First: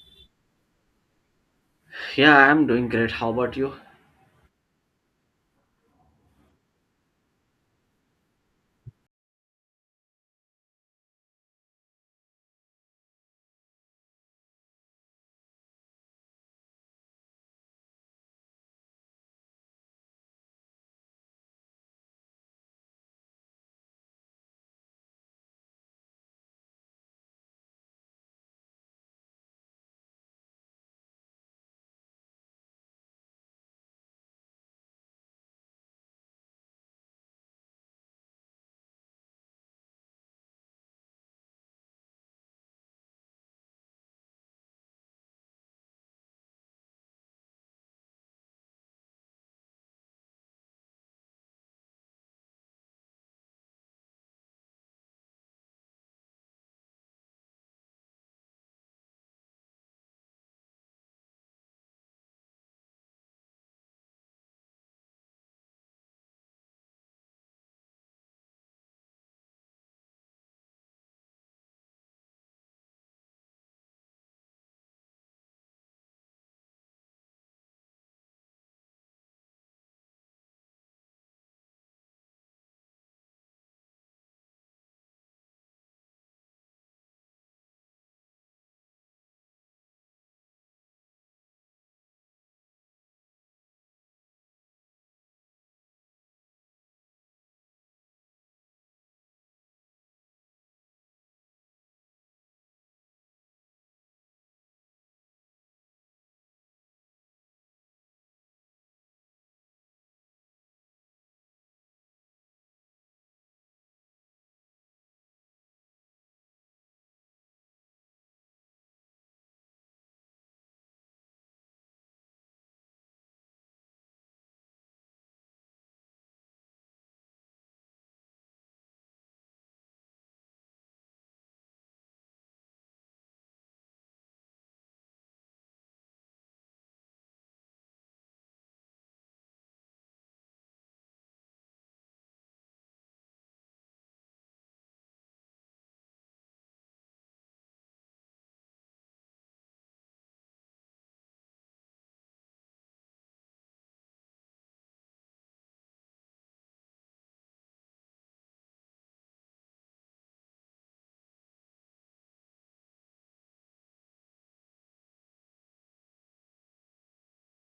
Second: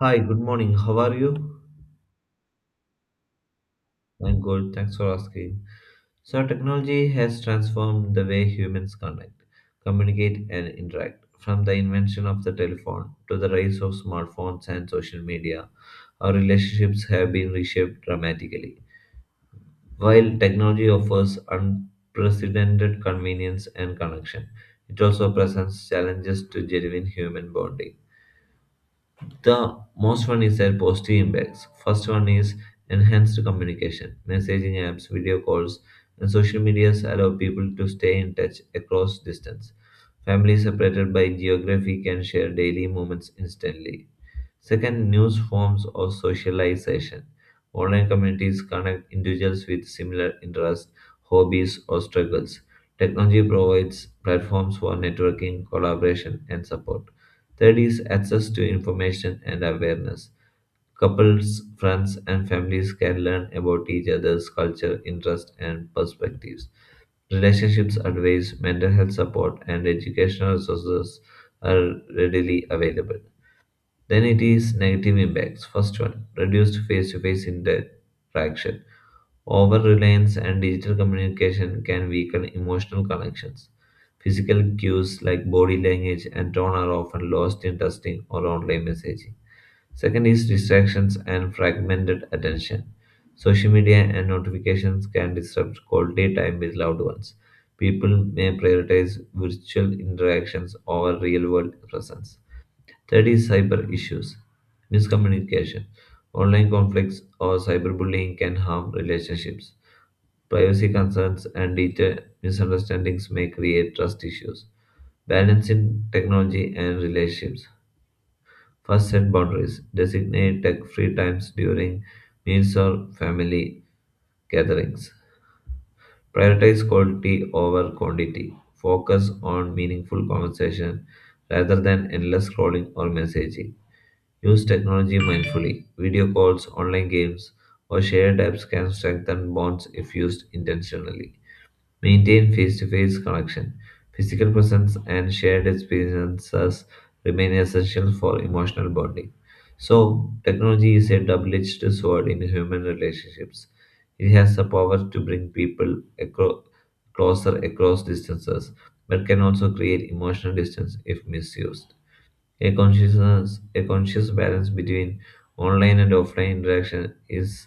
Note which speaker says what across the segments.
Speaker 1: Hi, good morning. How are you?
Speaker 2: Yeah, I'm doing great. How about you?
Speaker 1: I'm good. Thanks for asking. So, technology has transformed the way humans connect, communicate, and interact. From the invention of the telephone to the rise of smartphones and social media, our relationships have been reshaped dramatically. While technology offers unprecedented convenience and connection, it also presents challenges to genuine human bonding. The most one is their positive impacts. First one is enhanced communication. Messaging apps, video calls, and social medias allow people to stay in touch across distance. Families separated by geography can share daily moments instantly. Second, news forms of socialization. Online communities connect individuals with similar interests, hobbies, or struggles. Technology provides platforms for networking, collaboration, and support. Third is access to information and awareness. Couples, friends, and families can learn about each other's culture, interests, and perspectives. Relationships advice, mental health support, and educational resources are readily available. Then it is negative impacts. First one, reduced face-to-face interaction. Over reliance and digital communication can weaken emotional connections. Physical cues like body language and tone are often lost in texting or online messaging. Second is distractions and fragmented attention. Social media and notifications can disrupt quality time with loved ones. People may prioritize virtual interactions over real world presence. Third is cyber issues, miscommunication. Online conflicts or cyberbullying can harm relationships. Privacy concerns and digital misunderstandings may create trust issues. Balancing technology and relationships. First, set boundaries. Designate tech free times during meals or family gatherings. Prioritize quality over quantity. Focus on meaningful conversation rather than endless scrolling or messaging. Use technology mindfully. Video calls, online games, or shared apps can strengthen bonds if used intentionally. Maintain face to face connection. Physical presence and shared experiences remain essential for emotional bonding. So, technology is a double edged sword in human relationships. It has the power to bring people closer across distances, but can also create emotional distance if misused. A conscious, a conscious balance between online and offline interaction is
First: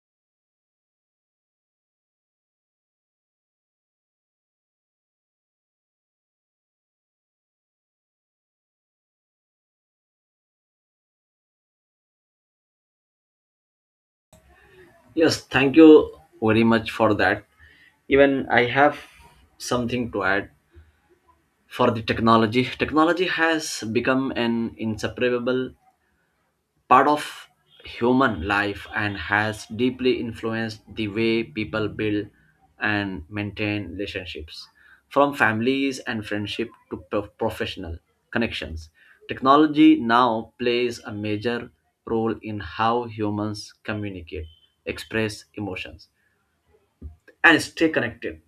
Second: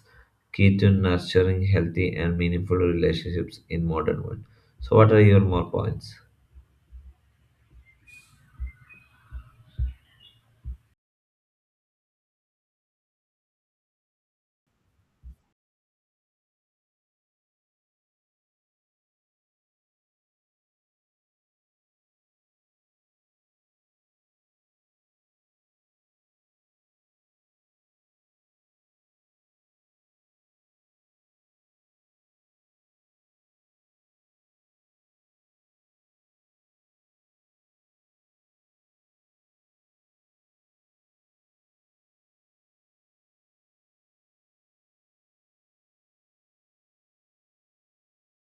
Speaker 1: key to nurturing healthy and meaningful relationships in modern world. So, what are your more points?
Speaker 2: Yes, thank you very much for that. Even I have something to add for the technology. Technology has become an inseparable part of human life and has deeply influenced the way people build and maintain relationships, from families and friendship to professional connections. Technology now plays a major role in how humans communicate, express emotions, and stay connected.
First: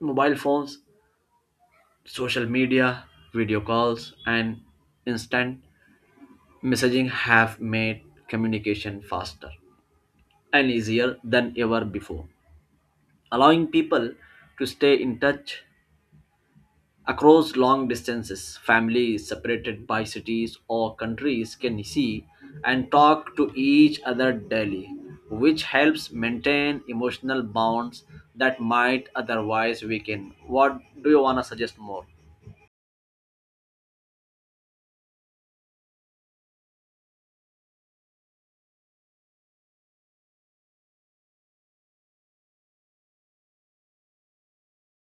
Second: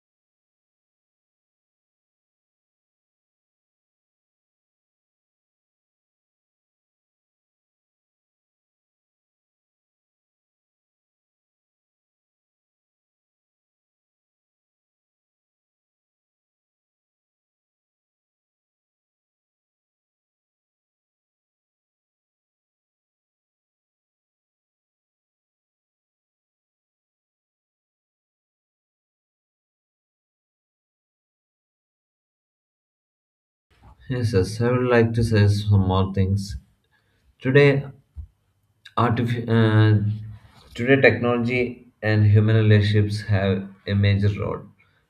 Speaker 2: Mobile phones, social media, video calls, and instant messaging have made communication faster and easier than ever before, allowing people to stay in touch across long distances. Families separated by cities or countries can see and talk to each other daily, which helps maintain emotional bonds that might otherwise weaken. What do you want to suggest more?
Speaker 1: Yes, yes, I would like to say some more things. Today, Artif- uh, today, technology and human relationships have a major role.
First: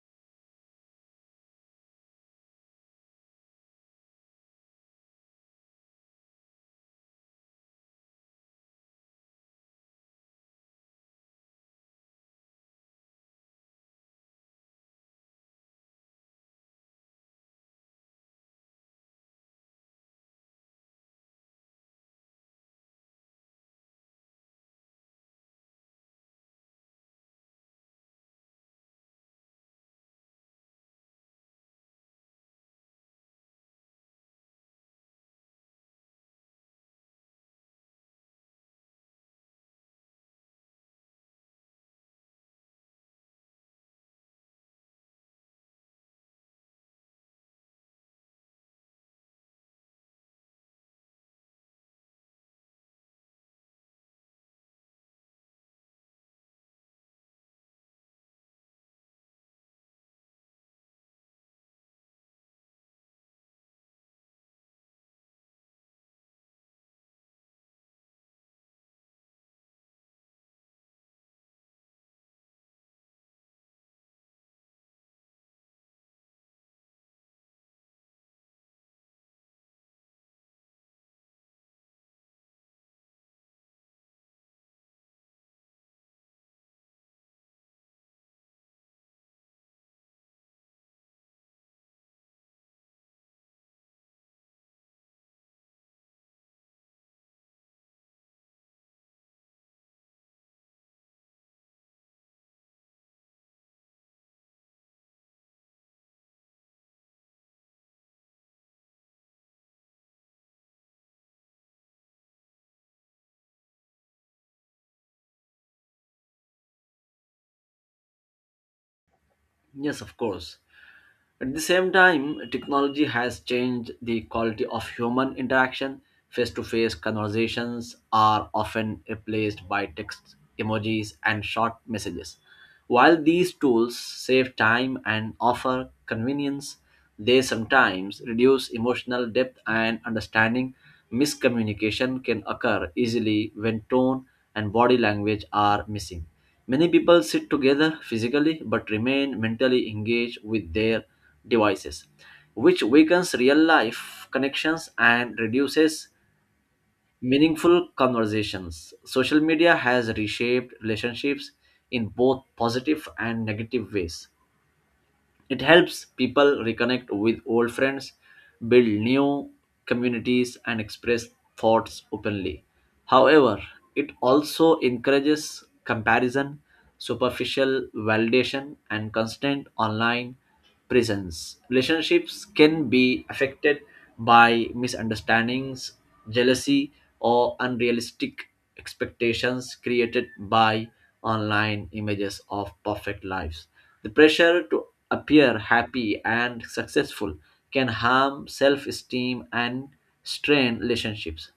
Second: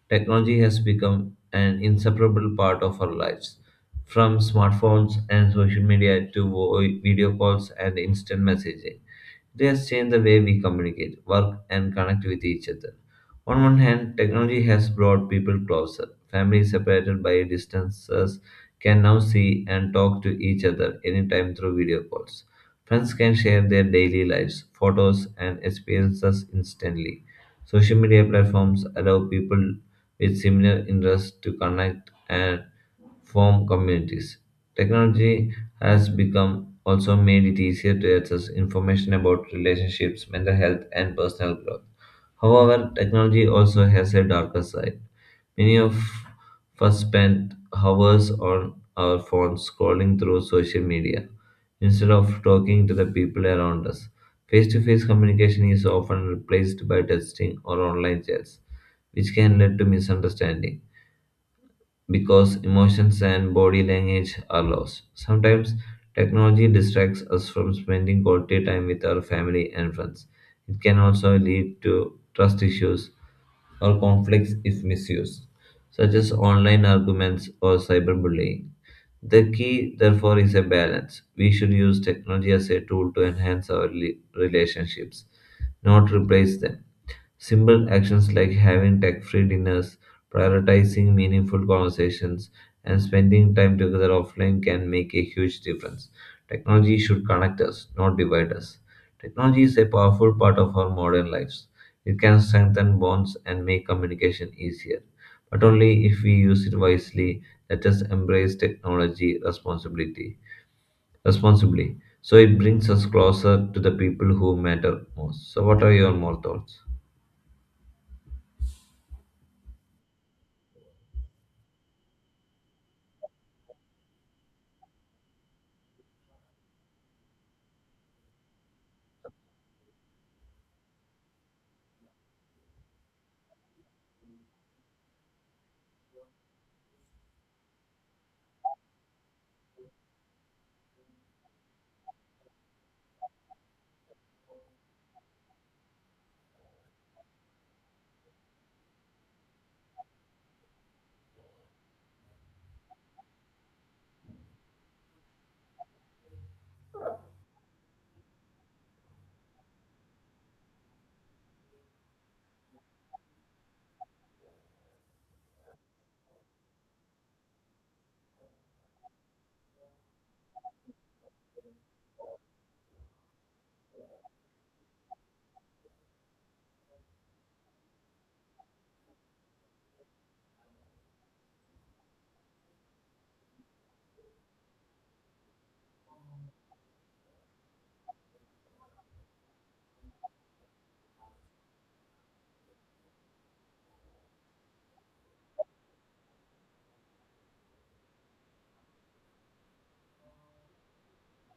Speaker 1: Technology has become an inseparable part of our lives. From smartphones and social media to video calls and instant messaging, it has changed the way we communicate, work, and connect with each other. On one hand, technology has brought people closer. Families separated by distances can now see and talk to each other anytime through video calls. Friends can share their daily lives, photos, and experiences instantly. Social media platforms allow people with similar interests to connect and form communities. Technology has become also made it easier to access information about relationships, mental health, and personal growth. However, technology also has a darker side. Many of us spend hours on our phones scrolling through social media instead of talking to the people around us. Face to face communication is often replaced by texting or online chats which can lead to misunderstanding because emotions and body language are lost. Sometimes technology distracts us from spending quality time with our family and friends. It can also lead to trust issues or conflicts if misused, such as online arguments or cyberbullying. The key, therefore, is a balance. We should use technology as a tool to enhance our relationships, not replace them. Simple actions like having tech free dinners, prioritizing meaningful conversations, and spending time together offline can make a huge difference. Technology should connect us, not divide us. Technology is a powerful part of our modern lives. It can strengthen bonds and make communication easier, but only if we use it wisely. Let us embrace technology responsibility responsibly so it brings us closer to the people who matter most. So, what are your more thoughts?
Speaker 2: Yes, of course. At the same time, technology has changed the quality of human interaction. Face to face conversations are often replaced by text, emojis, and short messages. While these tools save time and offer convenience, they sometimes reduce emotional depth and understanding. Miscommunication can occur easily when tone and body language are missing. Many people sit together physically but remain mentally engaged with their devices, which weakens real life connections and reduces meaningful conversations. Social media has reshaped relationships in both positive and negative ways. It helps people reconnect with old friends, build new communities, and express thoughts openly. However, it also encourages comparison, superficial validation, and constant online presence. Relationships can be affected by misunderstandings, jealousy, or unrealistic expectations created by online images of perfect lives. The pressure to appear happy and successful can harm self esteem and strain relationships.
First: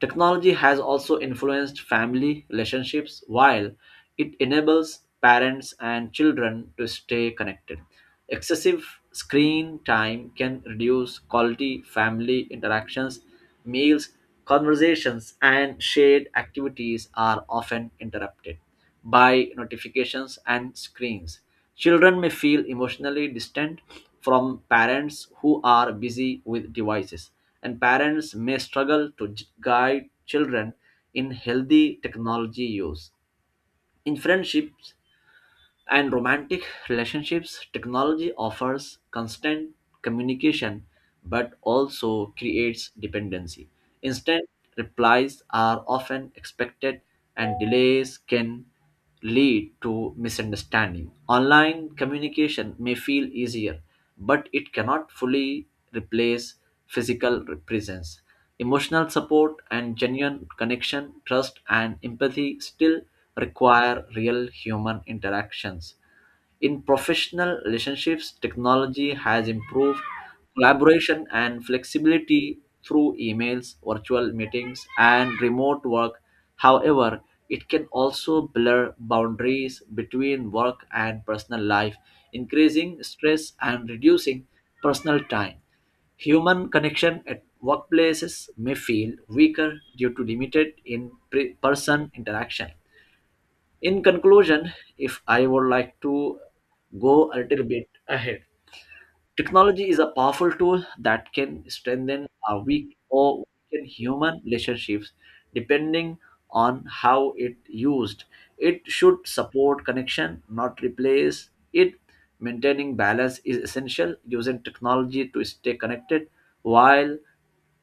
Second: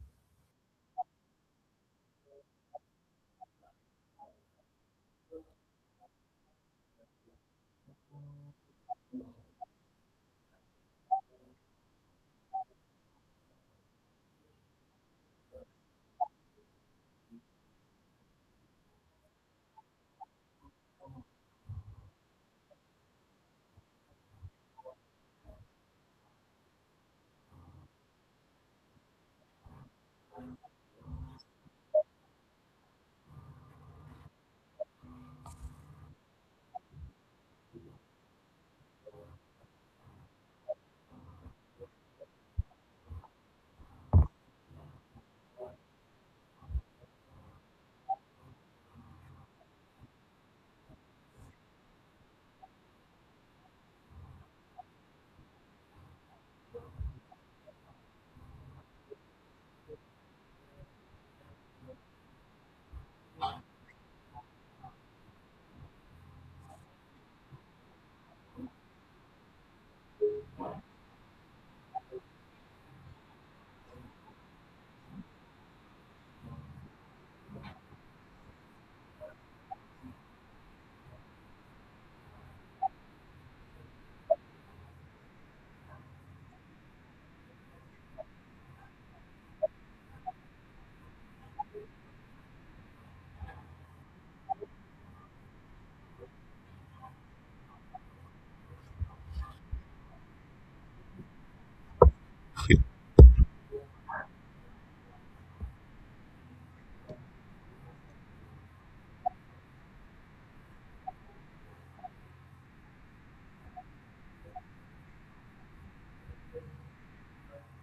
Speaker 2: Technology has also influenced family relationships while it enables parents and children to stay connected. Excessive screen time can reduce quality family interactions. Meals, conversations, and shared activities are often interrupted by notifications and screens. Children may feel emotionally distant from parents who are busy with devices, and parents may struggle to guide children in healthy technology use. In friendships and romantic relationships, technology offers constant communication but also creates dependency. Instant replies are often expected, and delays can lead to misunderstanding. Online communication may feel easier, but it cannot fully replace physical presence. Emotional support and genuine connection, trust, and empathy still require real human interactions. In professional relationships, technology has improved collaboration and flexibility through emails, virtual meetings, and remote work. However, it can also blur boundaries between work and personal life, increasing stress and reducing personal time. Human connection at workplaces may feel weaker due to limited in person interaction. In conclusion, if I would like to go a little bit ahead, technology is a powerful tool that can strengthen our weak or weaken human relationships depending on how it used. It should support connection, not replace it. Maintaining balance is essential, using technology to stay connected while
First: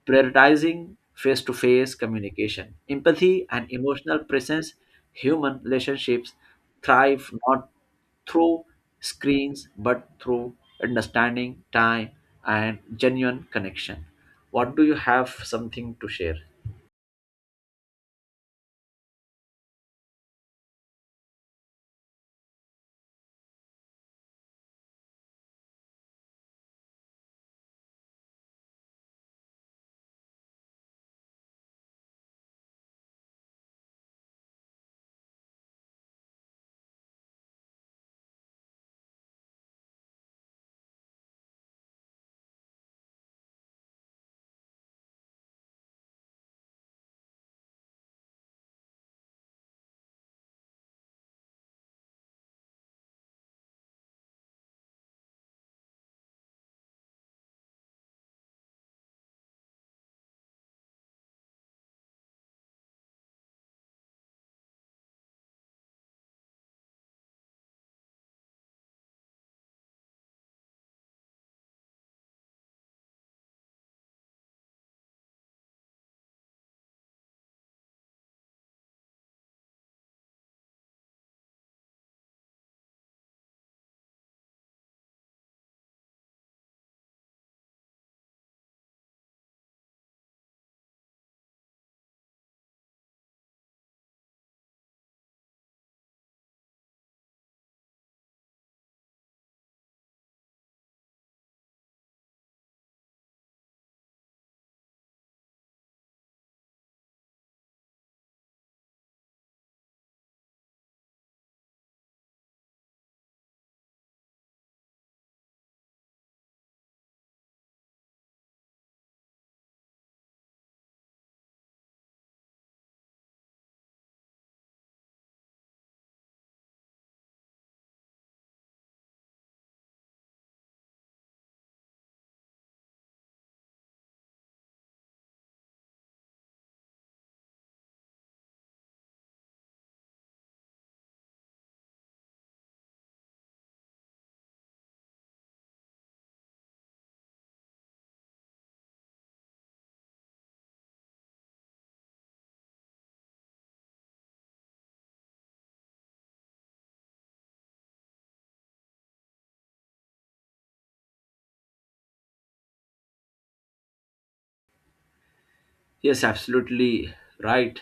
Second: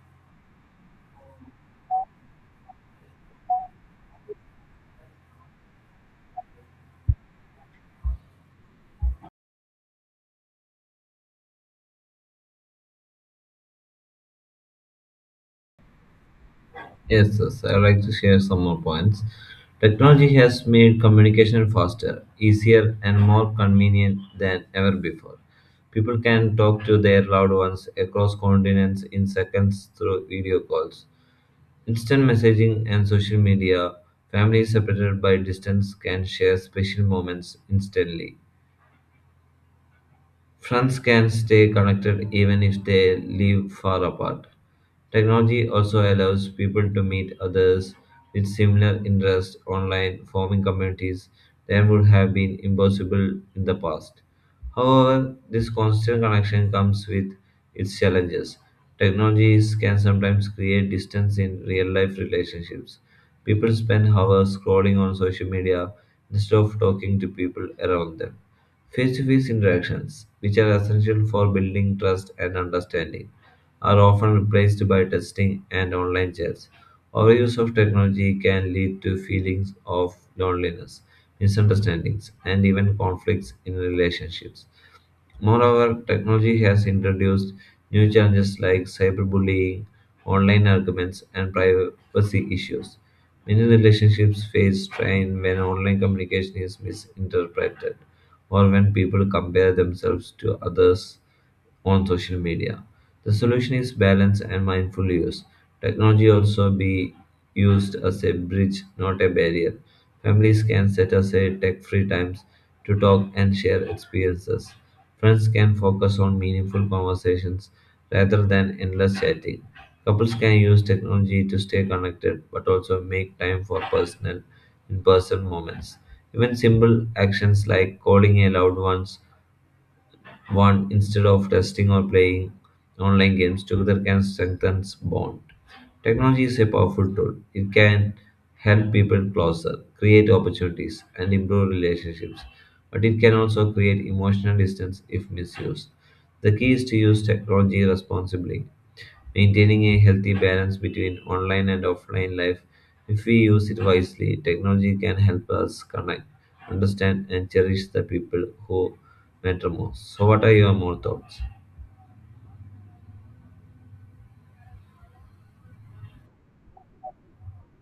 Speaker 2: prioritizing face to face communication. Empathy and emotional presence, human relationships thrive not through screens but through understanding, time, and genuine connection. What do you have something to share?
Speaker 1: Yes, yes, I'd like to share some more points. Technology has made communication faster, easier, and more convenient than ever before. People can talk to their loved ones across continents in seconds through video calls. Instant messaging and social media, families separated by distance can share special moments instantly. Friends can stay connected even if they live far apart. Technology also allows people to meet others with similar interests online, forming communities that would have been impossible in the past. However, this constant connection comes with its challenges. Technologies can sometimes create distance in real life relationships. People spend hours scrolling on social media instead of talking to people around them. Face to face interactions, which are essential for building trust and understanding, are often replaced by texting and online chats. Overuse of technology can lead to feelings of loneliness, misunderstandings, and even conflicts in relationships. Moreover, technology has introduced new challenges like cyberbullying, online arguments, and privacy issues. Many relationships face strain when online communication is misinterpreted or when people compare themselves to others on social media. The solution is balance and mindful use. Technology also be used as a bridge, not a barrier. Families can set aside tech-free times to talk and share experiences. Friends can focus on meaningful conversations rather than endless chatting. Couples can use technology to stay connected but also make time for personal in-person moments. Even simple actions like calling a loved one instead of testing or playing online games together can strengthen bond. Technology is a powerful tool. It can help people closer, create opportunities, and improve relationships. But it can also create emotional distance if misused. The key is to use technology responsibly maintaining a healthy balance between online and offline life. If we use it wisely, technology can help us connect, understand, and cherish the people who matter most. So, what are your more thoughts?
Speaker 2: Yes, absolutely right.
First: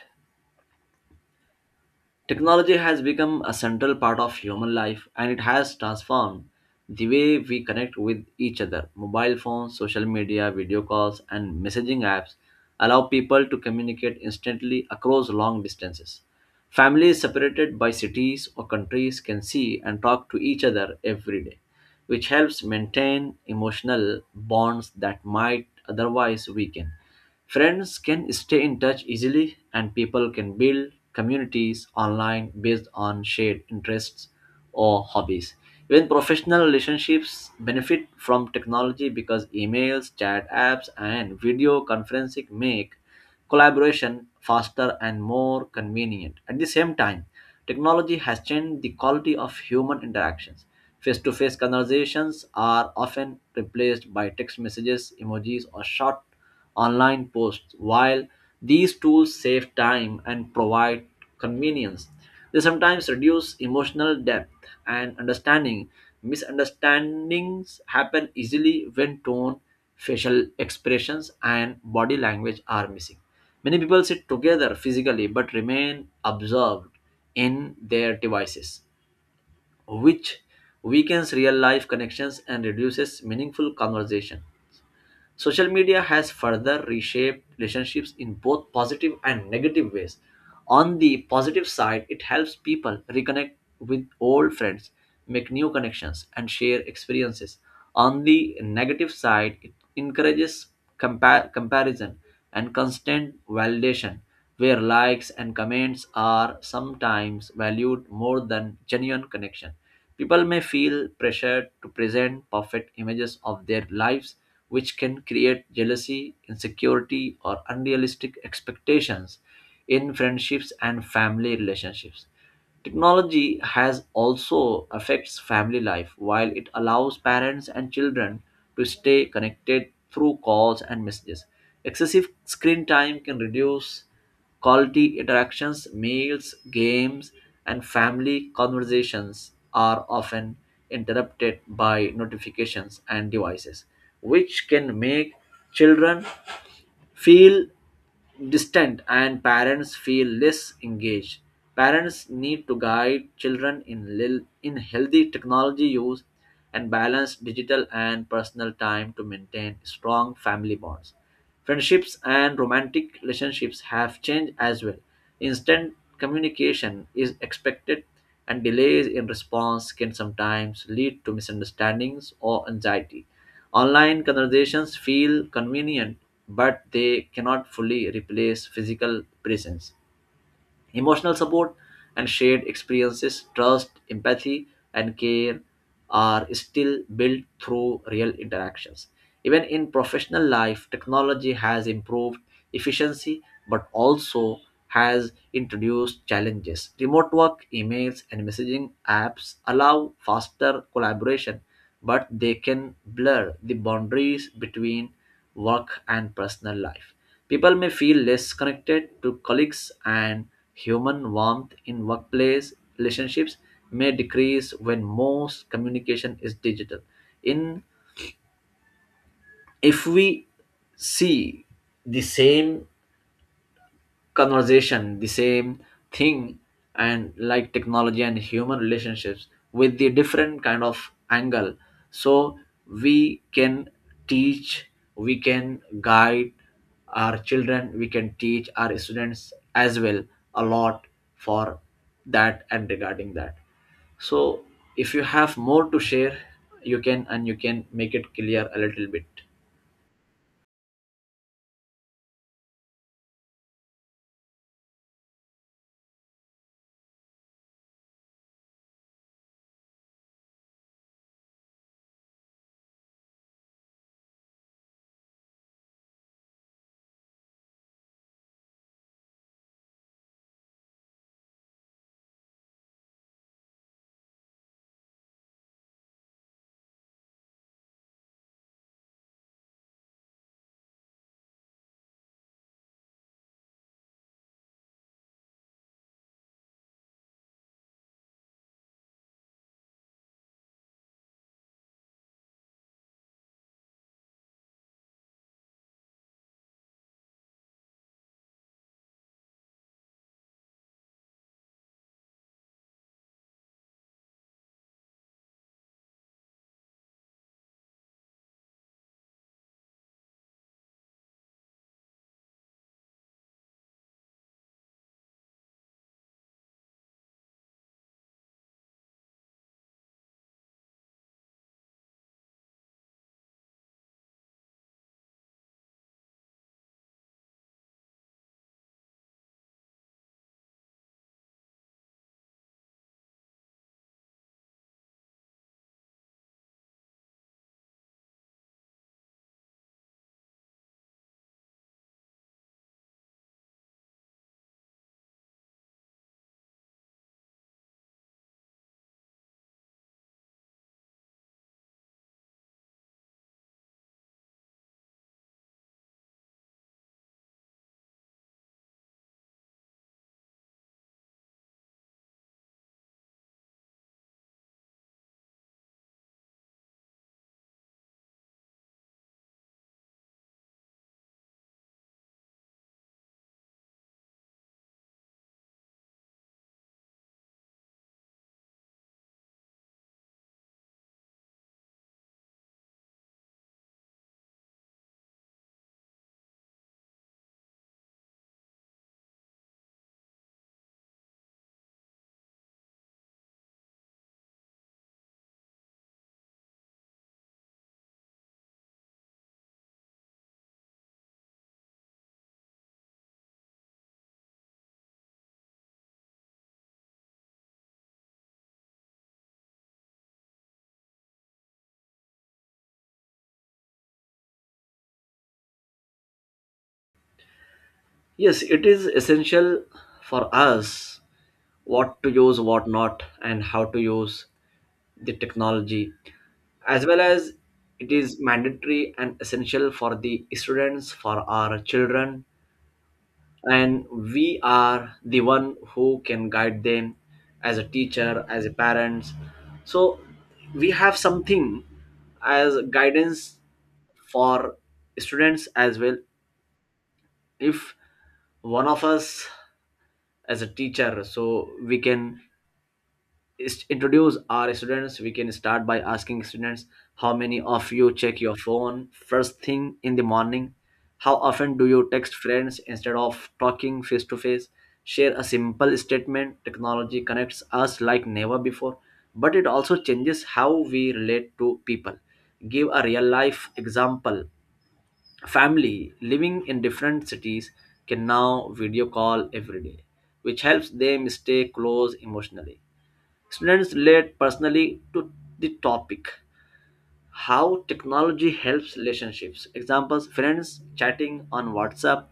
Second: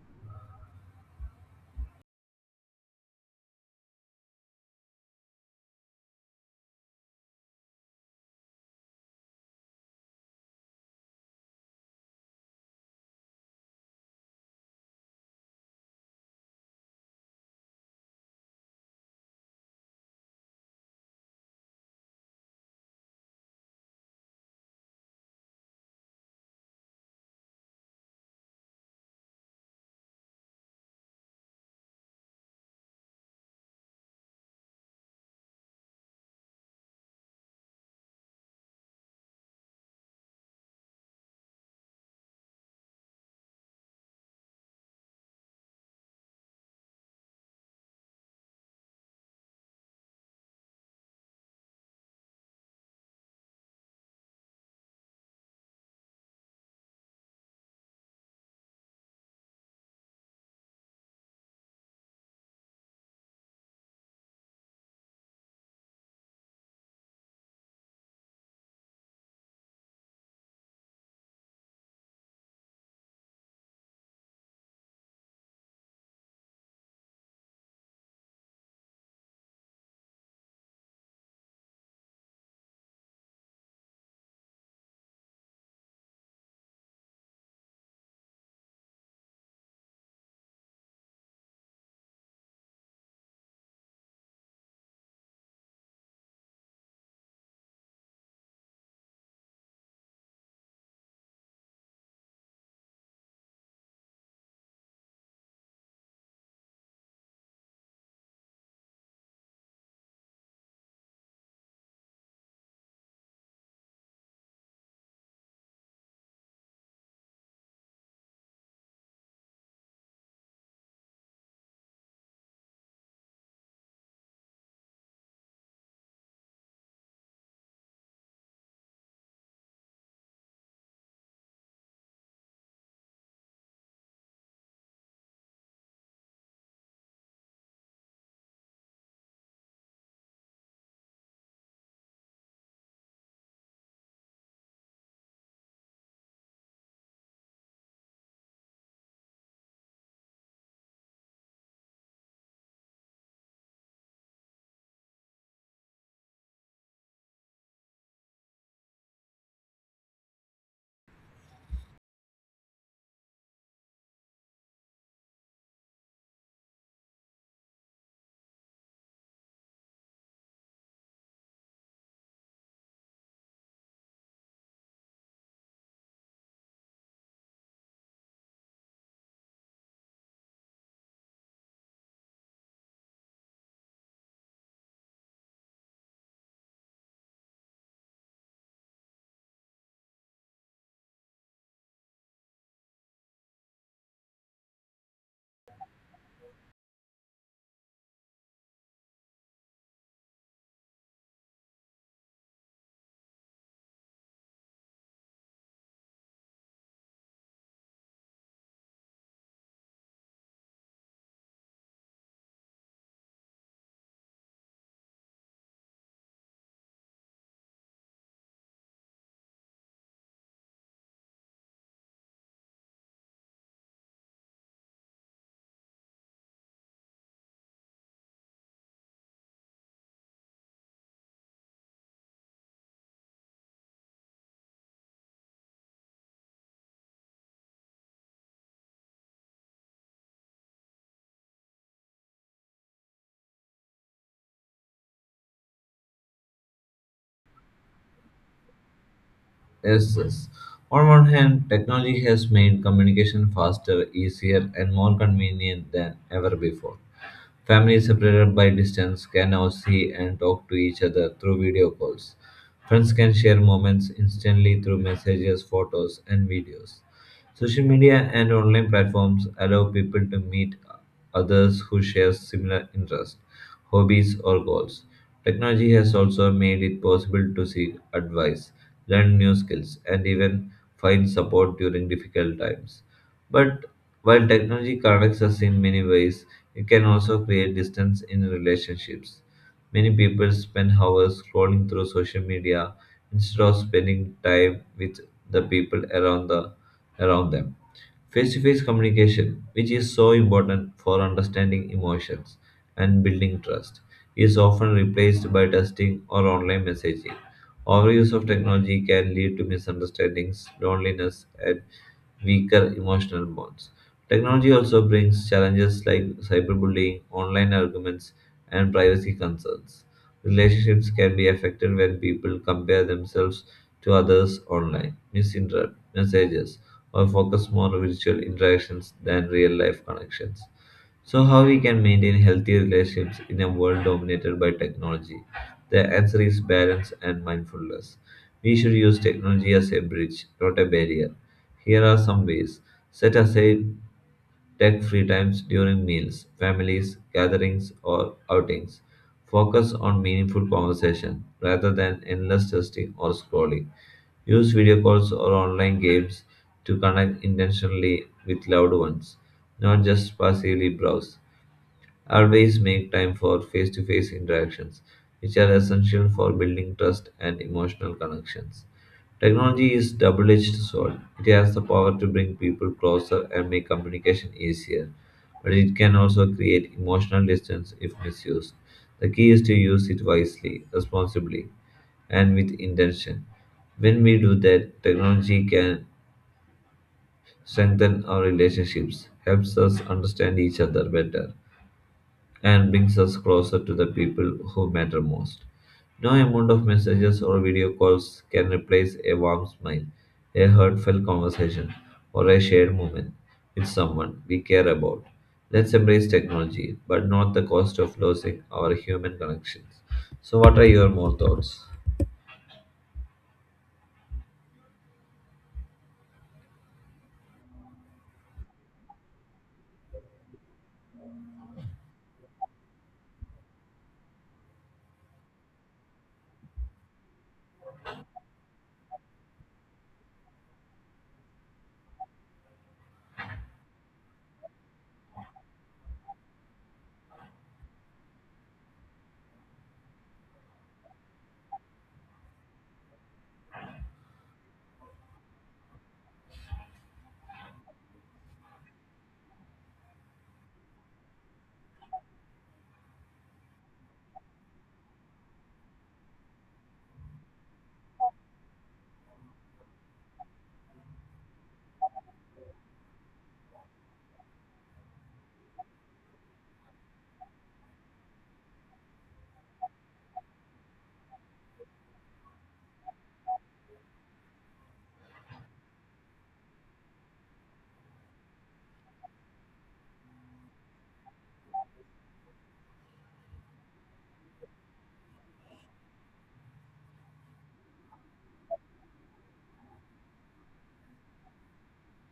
Speaker 2: Technology has become a central part of human life, and it has transformed the way we connect with each other. Mobile phones, social media, video calls, and messaging apps allow people to communicate instantly across long distances. Families separated by cities or countries can see and talk to each other every day, which helps maintain emotional bonds that might otherwise weaken. Friends can stay in touch easily, and people can build communities online based on shared interests or hobbies. Even professional relationships benefit from technology because emails, chat apps, and video conferencing make collaboration faster and more convenient. At the same time, technology has changed the quality of human interactions. Face to face conversations are often replaced by text messages, emojis, or short online posts. While these tools save time and provide convenience, they sometimes reduce emotional depth and understanding. Misunderstandings happen easily when tone, facial expressions, and body language are missing. Many people sit together physically but remain absorbed in their devices, which weakens real life connections and reduces meaningful conversation. Social media has further reshaped relationships in both positive and negative ways. On the positive side, it helps people reconnect with old friends, make new connections, and share experiences. On the negative side, it encourages comparison and constant validation, where likes and comments are sometimes valued more than genuine connection. People may feel pressured to present perfect images of their lives, which can create jealousy, insecurity, or unrealistic expectations in friendships and family relationships. Technology has also affects family life while it allows parents and children to stay connected through calls and messages. Excessive screen time can reduce quality interactions. Meals, games, and family conversations are often interrupted by notifications and devices, which can make children feel distant and parents feel less engaged. Parents need to guide children in healthy technology use, and balance digital and personal time to maintain strong family bonds. Friendships and romantic relationships have changed as well. Instant communication is expected, and delays in response can sometimes lead to misunderstandings or anxiety. Online conversations feel convenient, but they cannot fully replace physical presence. Emotional support and shared experiences, trust, empathy, and care are still built through real interactions. Even in professional life, technology has improved efficiency but also has introduced challenges. Remote work, emails, and messaging apps allow faster collaboration, but they can blur the boundaries between work and personal life. People may feel less connected to colleagues, and human warmth in workplace relationships may decrease when most communication is digital. In if we see the same conversation, the same thing, and like technology and human relationships with the different kind of angle, so we can teach, we can guide our children, we can teach our students as well, a lot, for that and regarding that. So if you have more to share, you can, and you can make it clear a little bit.
Speaker 1: Yes, yes. On one hand, technology has made communication faster, easier, and more convenient than ever before. Families separated by distance can now see and talk to each other through video calls. Friends can share moments instantly through messages, photos, and videos. Social media and online platforms allow people to meet others who share similar interests, hobbies, or goals. Technology has also made it possible to seek advice, learn new skills, and even find support during difficult times. But while technology connects us in many ways, it can also create distance in relationships. Many people spend hours scrolling through social media instead of spending time with the people around the around them. Face-to-face communication, which is so important for understanding emotions and building trust, is often replaced by texting or online messaging. Overuse of technology can lead to misunderstandings, loneliness, and weaker emotional bonds. Technology also brings challenges like cyberbullying, online arguments, and privacy concerns. Relationships can be affected when people compare themselves to others online, misinterpret messages, or focus more on virtual interactions than real life connections. So, how we can maintain healthy relationships in a world dominated by technology? The answer is balance and mindfulness. We should use technology as a bridge, not a barrier. Here are some ways. Set aside tech free times during meals, families, gatherings, or outings. Focus on meaningful conversation rather than endless testing or scrolling. Use video calls or online games to connect intentionally with loved ones, not just passively browse. Always make time for face to face interactions, which are essential for building trust and emotional connections. Technology is double edged sword. It has the power to bring people closer and make communication easier, but it can also create emotional distance if misused. The key is to use it wisely, responsibly, and with intention. When we do that, technology can strengthen our relationships, helps us understand each other better and brings us closer to the people who matter most. No amount of messages or video calls can replace a warm smile, a heartfelt conversation, or a shared moment with someone we care about. Let's embrace technology, but not the cost of losing our human connections. So, what are your more thoughts?
Speaker 2: Yes, it is essential for us what to use, what not, and how to use the technology, as well as it is mandatory and essential for the students, for our children, and we are the one who can guide them as a teacher, as a parents. So we have something as guidance for students as well. If one of us as a teacher, so we can introduce our students. We can start by asking students, how many of you check your phone first thing in the morning? How often do you text friends instead of talking face to face? Share a simple statement: technology connects us like never before, but it also changes how we relate to people. Give a real life example: family living in different cities can now video call every day, which helps them stay close emotionally. Students relate personally to the topic. How technology helps relationships: examples, friends chatting on WhatsApp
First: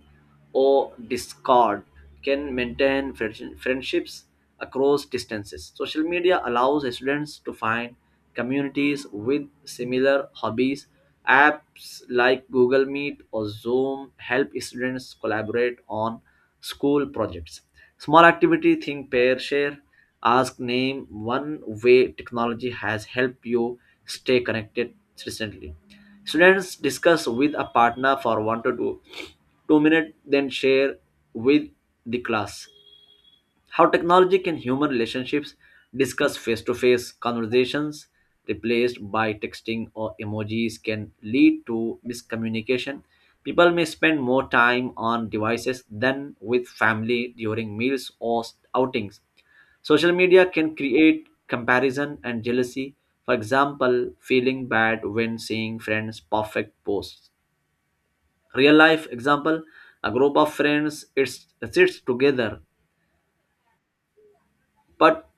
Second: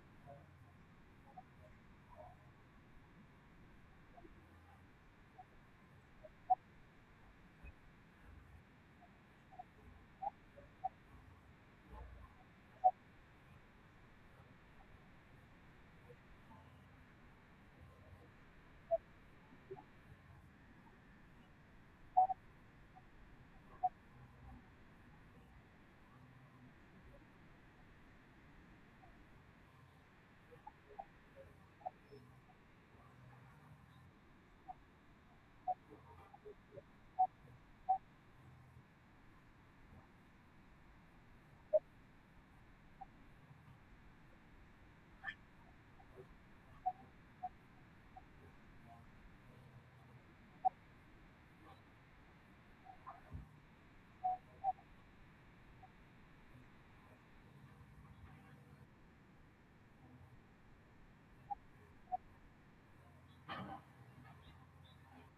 Speaker 2: or Discord can maintain friendships across distances. Social media allows students to find communities with similar hobbies. Apps like Google Meet or Zoom help students collaborate on school projects. Small activity: think pair share. Ask: name one way technology has helped you stay connected recently. Students discuss with a partner for 2 minutes, then share with the class. How technology can human relationships, discuss face-to-face conversations replaced by texting or emojis, can lead to miscommunication. People may spend more time on devices than with family during meals or outings. Social media can create comparison and jealousy, for example feeling bad when seeing friends perfect posts. Real life example: a group of friends sits together, but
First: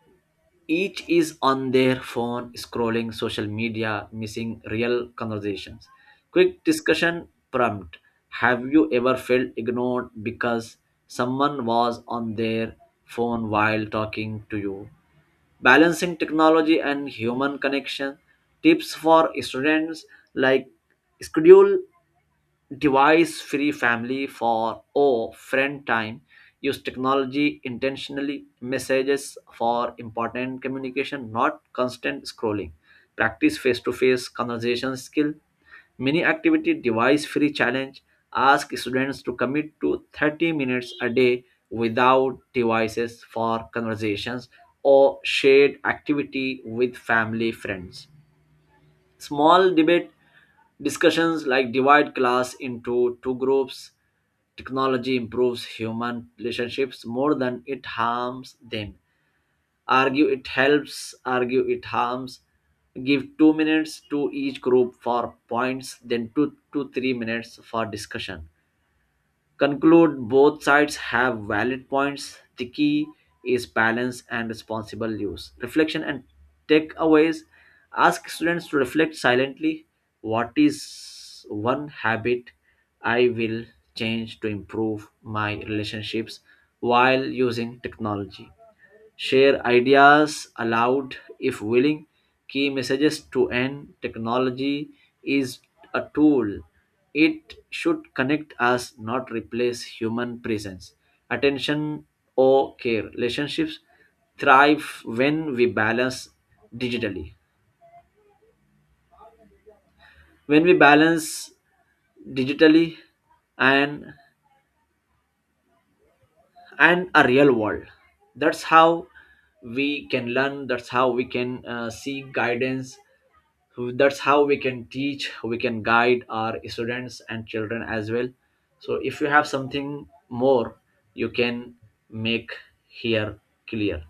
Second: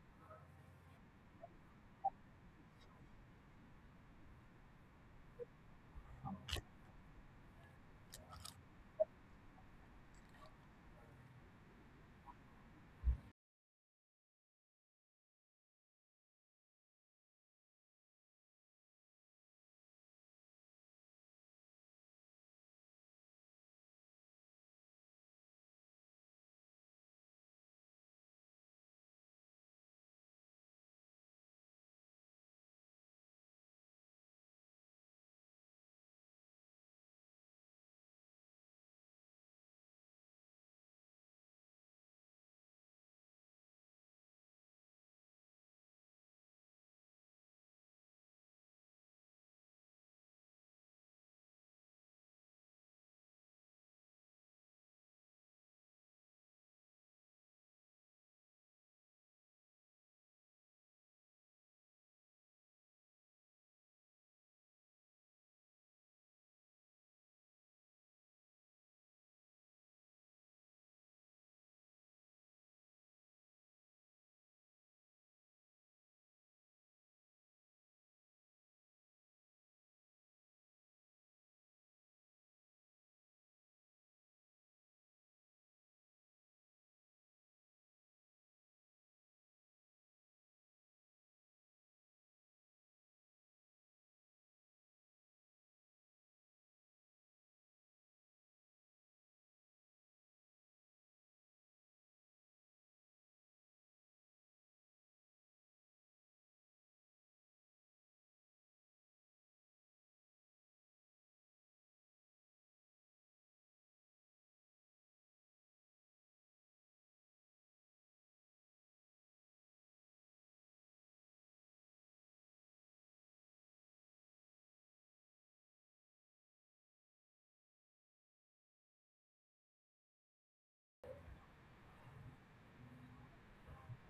Speaker 2: each is on their phone scrolling social media, missing real conversations. Quick discussion prompt: have you ever felt ignored because someone was on their phone while talking to you? Balancing technology and human connection, tips for students, like schedule device free family for or friend time. Use technology intentionally, messages for important communication, not constant scrolling. Practice face to face conversation skill. Mini activity: device free challenge. Ask students to commit to 30 minutes a day without devices for conversations or shared activity with family friends. Small debate discussions, like divide class into two groups. Technology improves human relationships more than it harms them. Argue it helps, argue it harms. Give 2 minutes to each group for points, then 2 to 3 minutes for discussion. Conclude both sides have valid points. The key is balance and responsible use. Reflection and takeaways: ask students to reflect silently, what is one habit I will change to improve my relationships while using technology? Share ideas aloud if willing. Key messages to end: technology is a tool. It should connect us, not replace human presence. Attention or care. Relationships thrive when we balance digitally. When we balance digitally and and a real world. That's how we can learn. That's how we can seek guidance, so that's how we can teach, we can guide our students and children as well. So if you have something more, you can make here clear.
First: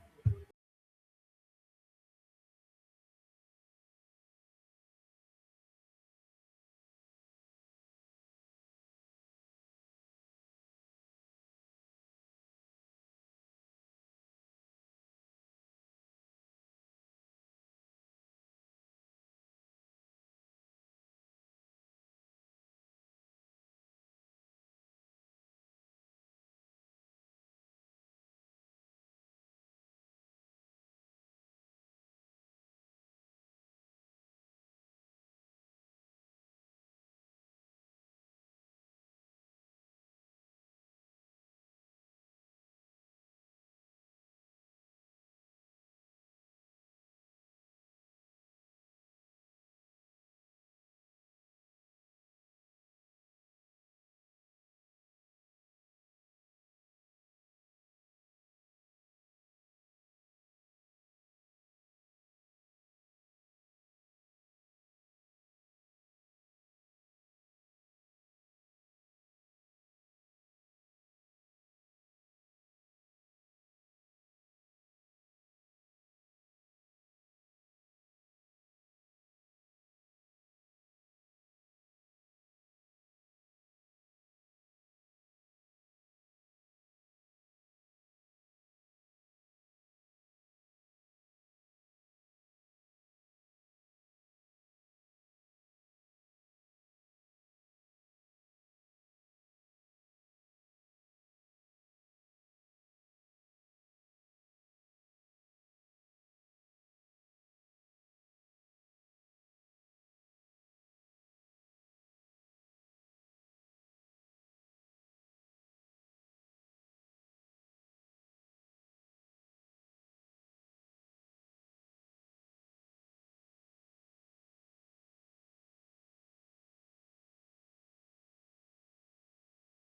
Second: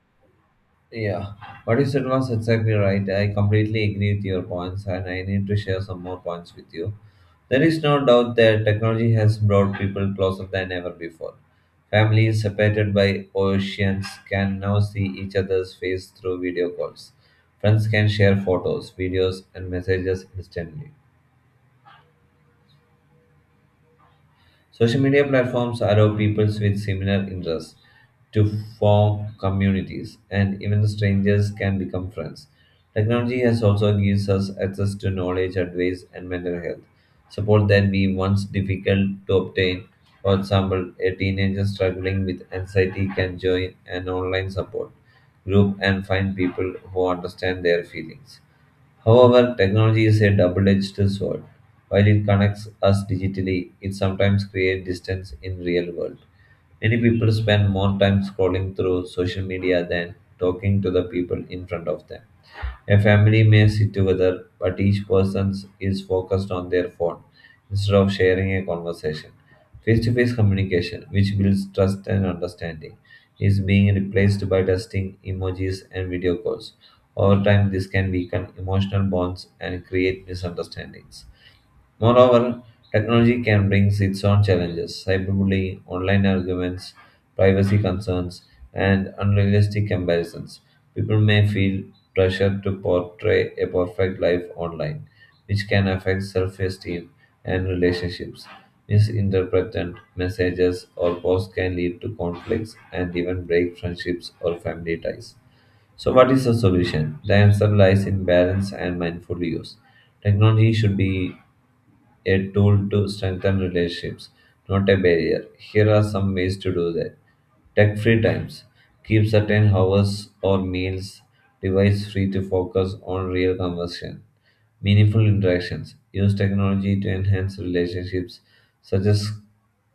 Speaker 1: Yeah, what you said was exactly right. I completely agree with your points, and I need to share some more points with you. There is no doubt that technology has brought people closer than ever before. Families separated by oceans can now see each other's face through video calls. Friends can share photos, videos, and messages instantly. Social media platforms allow people with similar interests to form communities, and even strangers can become friends. Technology has also gives us access to knowledge, advice, and mental health support that we once difficult to obtain. For example, a teenager struggling with anxiety can join an online support group and find people who understand their feelings. However, technology is a double edged sword. While it connects us digitally, it sometimes creates distance in real world. Many people spend more time scrolling through social media than talking to the people in front of them. A family may sit together, but each person is focused on their phone instead of sharing a conversation. Face to face communication, which builds trust and understanding, is being replaced by texting, emojis, and video calls. Over time, this can weaken emotional bonds and create misunderstandings. Moreover, technology can bring its own challenges. Cyberbullying, online arguments, privacy concerns, and unrealistic comparisons. People may feel pressure to portray a perfect life online, which can affect self esteem and relationships. Misinterpreted messages or posts can lead to conflicts and even break friendships or family ties. So, what is the solution? The answer lies in balance and mindful use. Technology should be a tool to strengthen relationships, not a barrier. Here are some ways to do that. Tech free times. Keep certain hours or meals device free to focus on real conversation. Meaningful interactions. Use technology to enhance relationships, such as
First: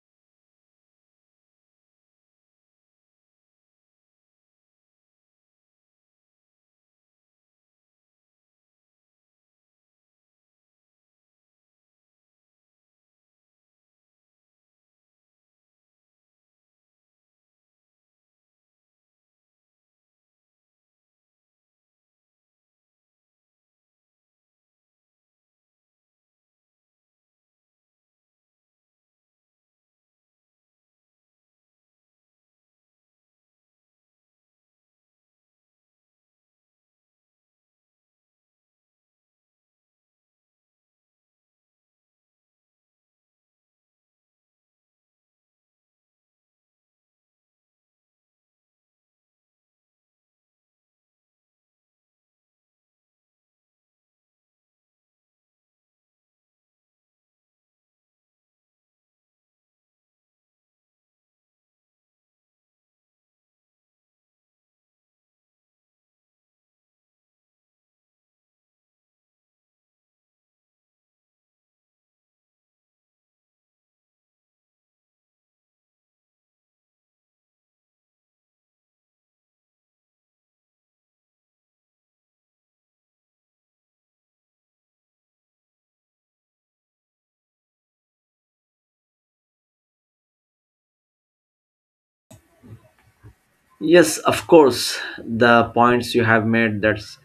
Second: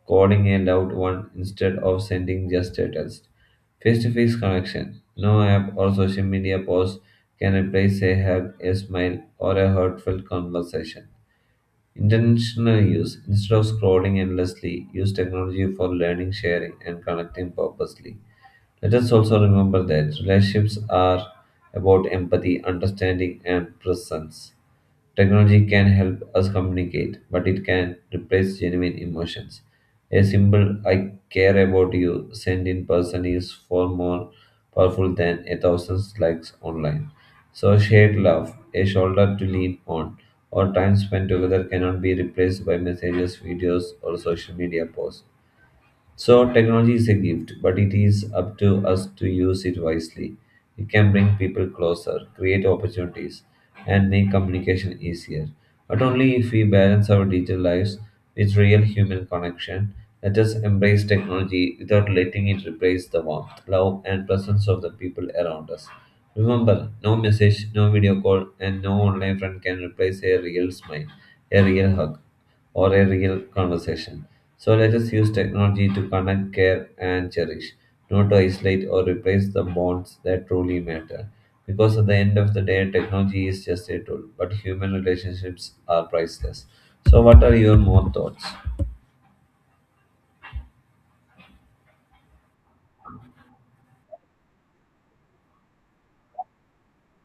Speaker 1: calling a loved one instead of sending just a text. Face to face connection. No app or social media post can replace a hug, a smile, or a heartfelt conversation. Intentional use. Instead of scrolling endlessly, use technology for learning, sharing, and connecting purposely. Let us also remember that relationships are about empathy, understanding, and presence. Technology can help us communicate, but it can replace genuine emotions. A simple I care about you sent in person is far more powerful than a thousand likes online. So shared love, a shoulder to lean on, or time spent together cannot be replaced by messages, videos, or social media posts. So, technology is a gift, but it is up to us to use it wisely. It can bring people closer, create opportunities, and make communication easier. But only if we balance our digital lives with real human connection. Let us embrace technology without letting it replace the warmth, love, and presence of the people around us. Remember, no message, no video call, and no online friend can replace a real smile, a real hug or a real conversation. So let us use technology to connect, care, and cherish, not to isolate or replace the bonds that truly matter. Because at the end of the day, technology is just a tool, but human relationships are priceless. So, what are your more thoughts?
Speaker 2: Yes, of course, the points you have made, that's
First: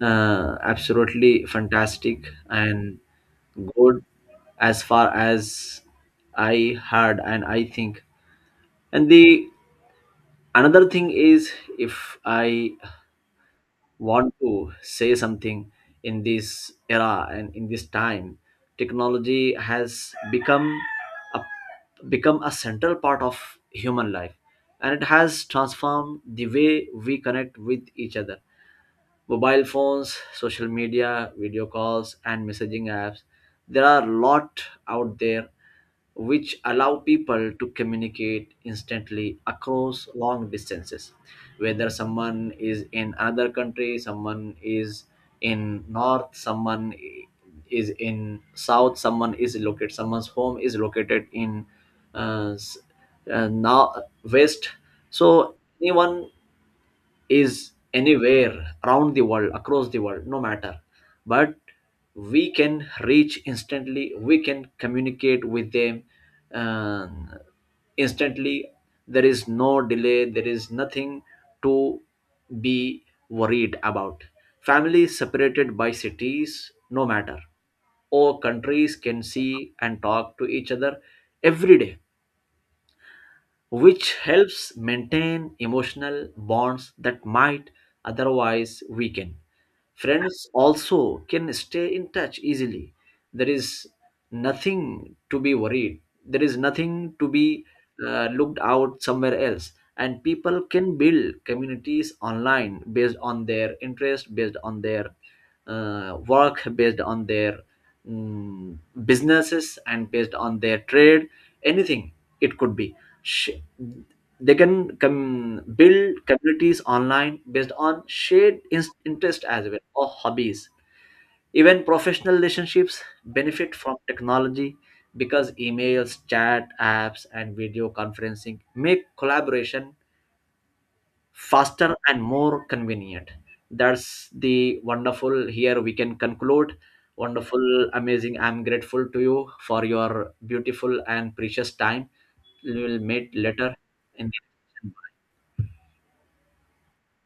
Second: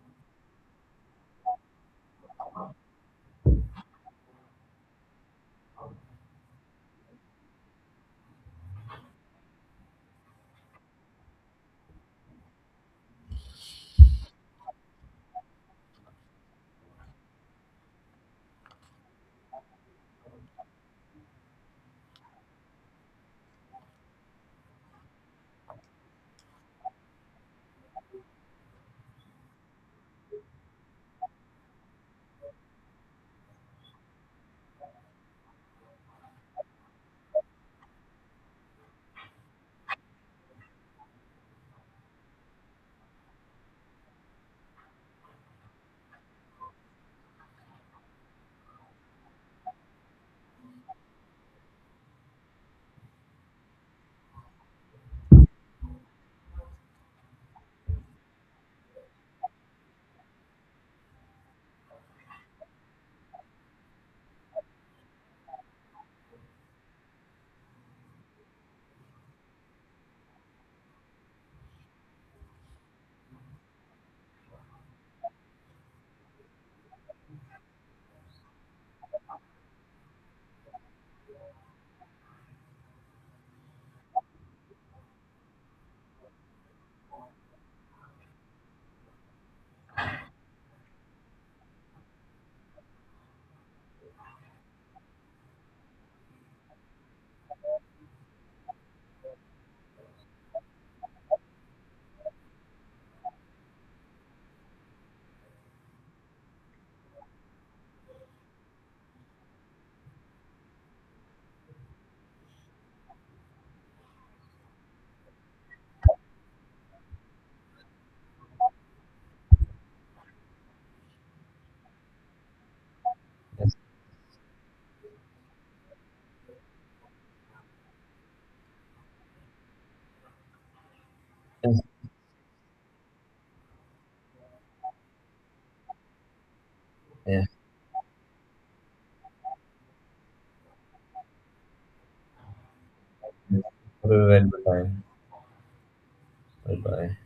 Speaker 2: absolutely fantastic and good, as far as I heard and I think. And the another thing is, if I want to say something, in this era and in this time, technology has become a a central part of human life, and it has transformed the way we connect with each other. Mobile phones, social media, video calls, and messaging apps. There are a lot out there which allow people to communicate instantly across long distances, whether someone is in another country, someone is in north, is in south, someone is located, someone's home is located in uh, s- now west. So anyone is anywhere around the world, across the world, no matter. But we can reach instantly, we can communicate with them um, instantly. There is no delay, there is nothing to be worried about. Families separated by cities, no matter, or countries can see and talk to each other every day, which helps maintain emotional bonds that might otherwise weaken. Friends also can stay in touch easily. There is nothing to be worried, there is nothing to be looked out somewhere else. And people can build communities online based on their interest, based on their work, based on their mm, businesses, and based on their trade, anything it could be. sh- they can build communities online based on shared interest as well, or hobbies. Even professional relationships
Speaker 1: Yes,
Speaker 2: benefit from technology because emails, chat apps, and video conferencing make collaboration
Speaker 1: yes,
Speaker 2: faster and more convenient. That's the wonderful. Here we can conclude.
Speaker 1: yes.
Speaker 2: Wonderful, amazing. I'm grateful to you for your beautiful and precious time. We will meet later
Speaker 1: Have a
Speaker 2: in
Speaker 1: very good time.
Speaker 2: the
Speaker 1: Bye bye.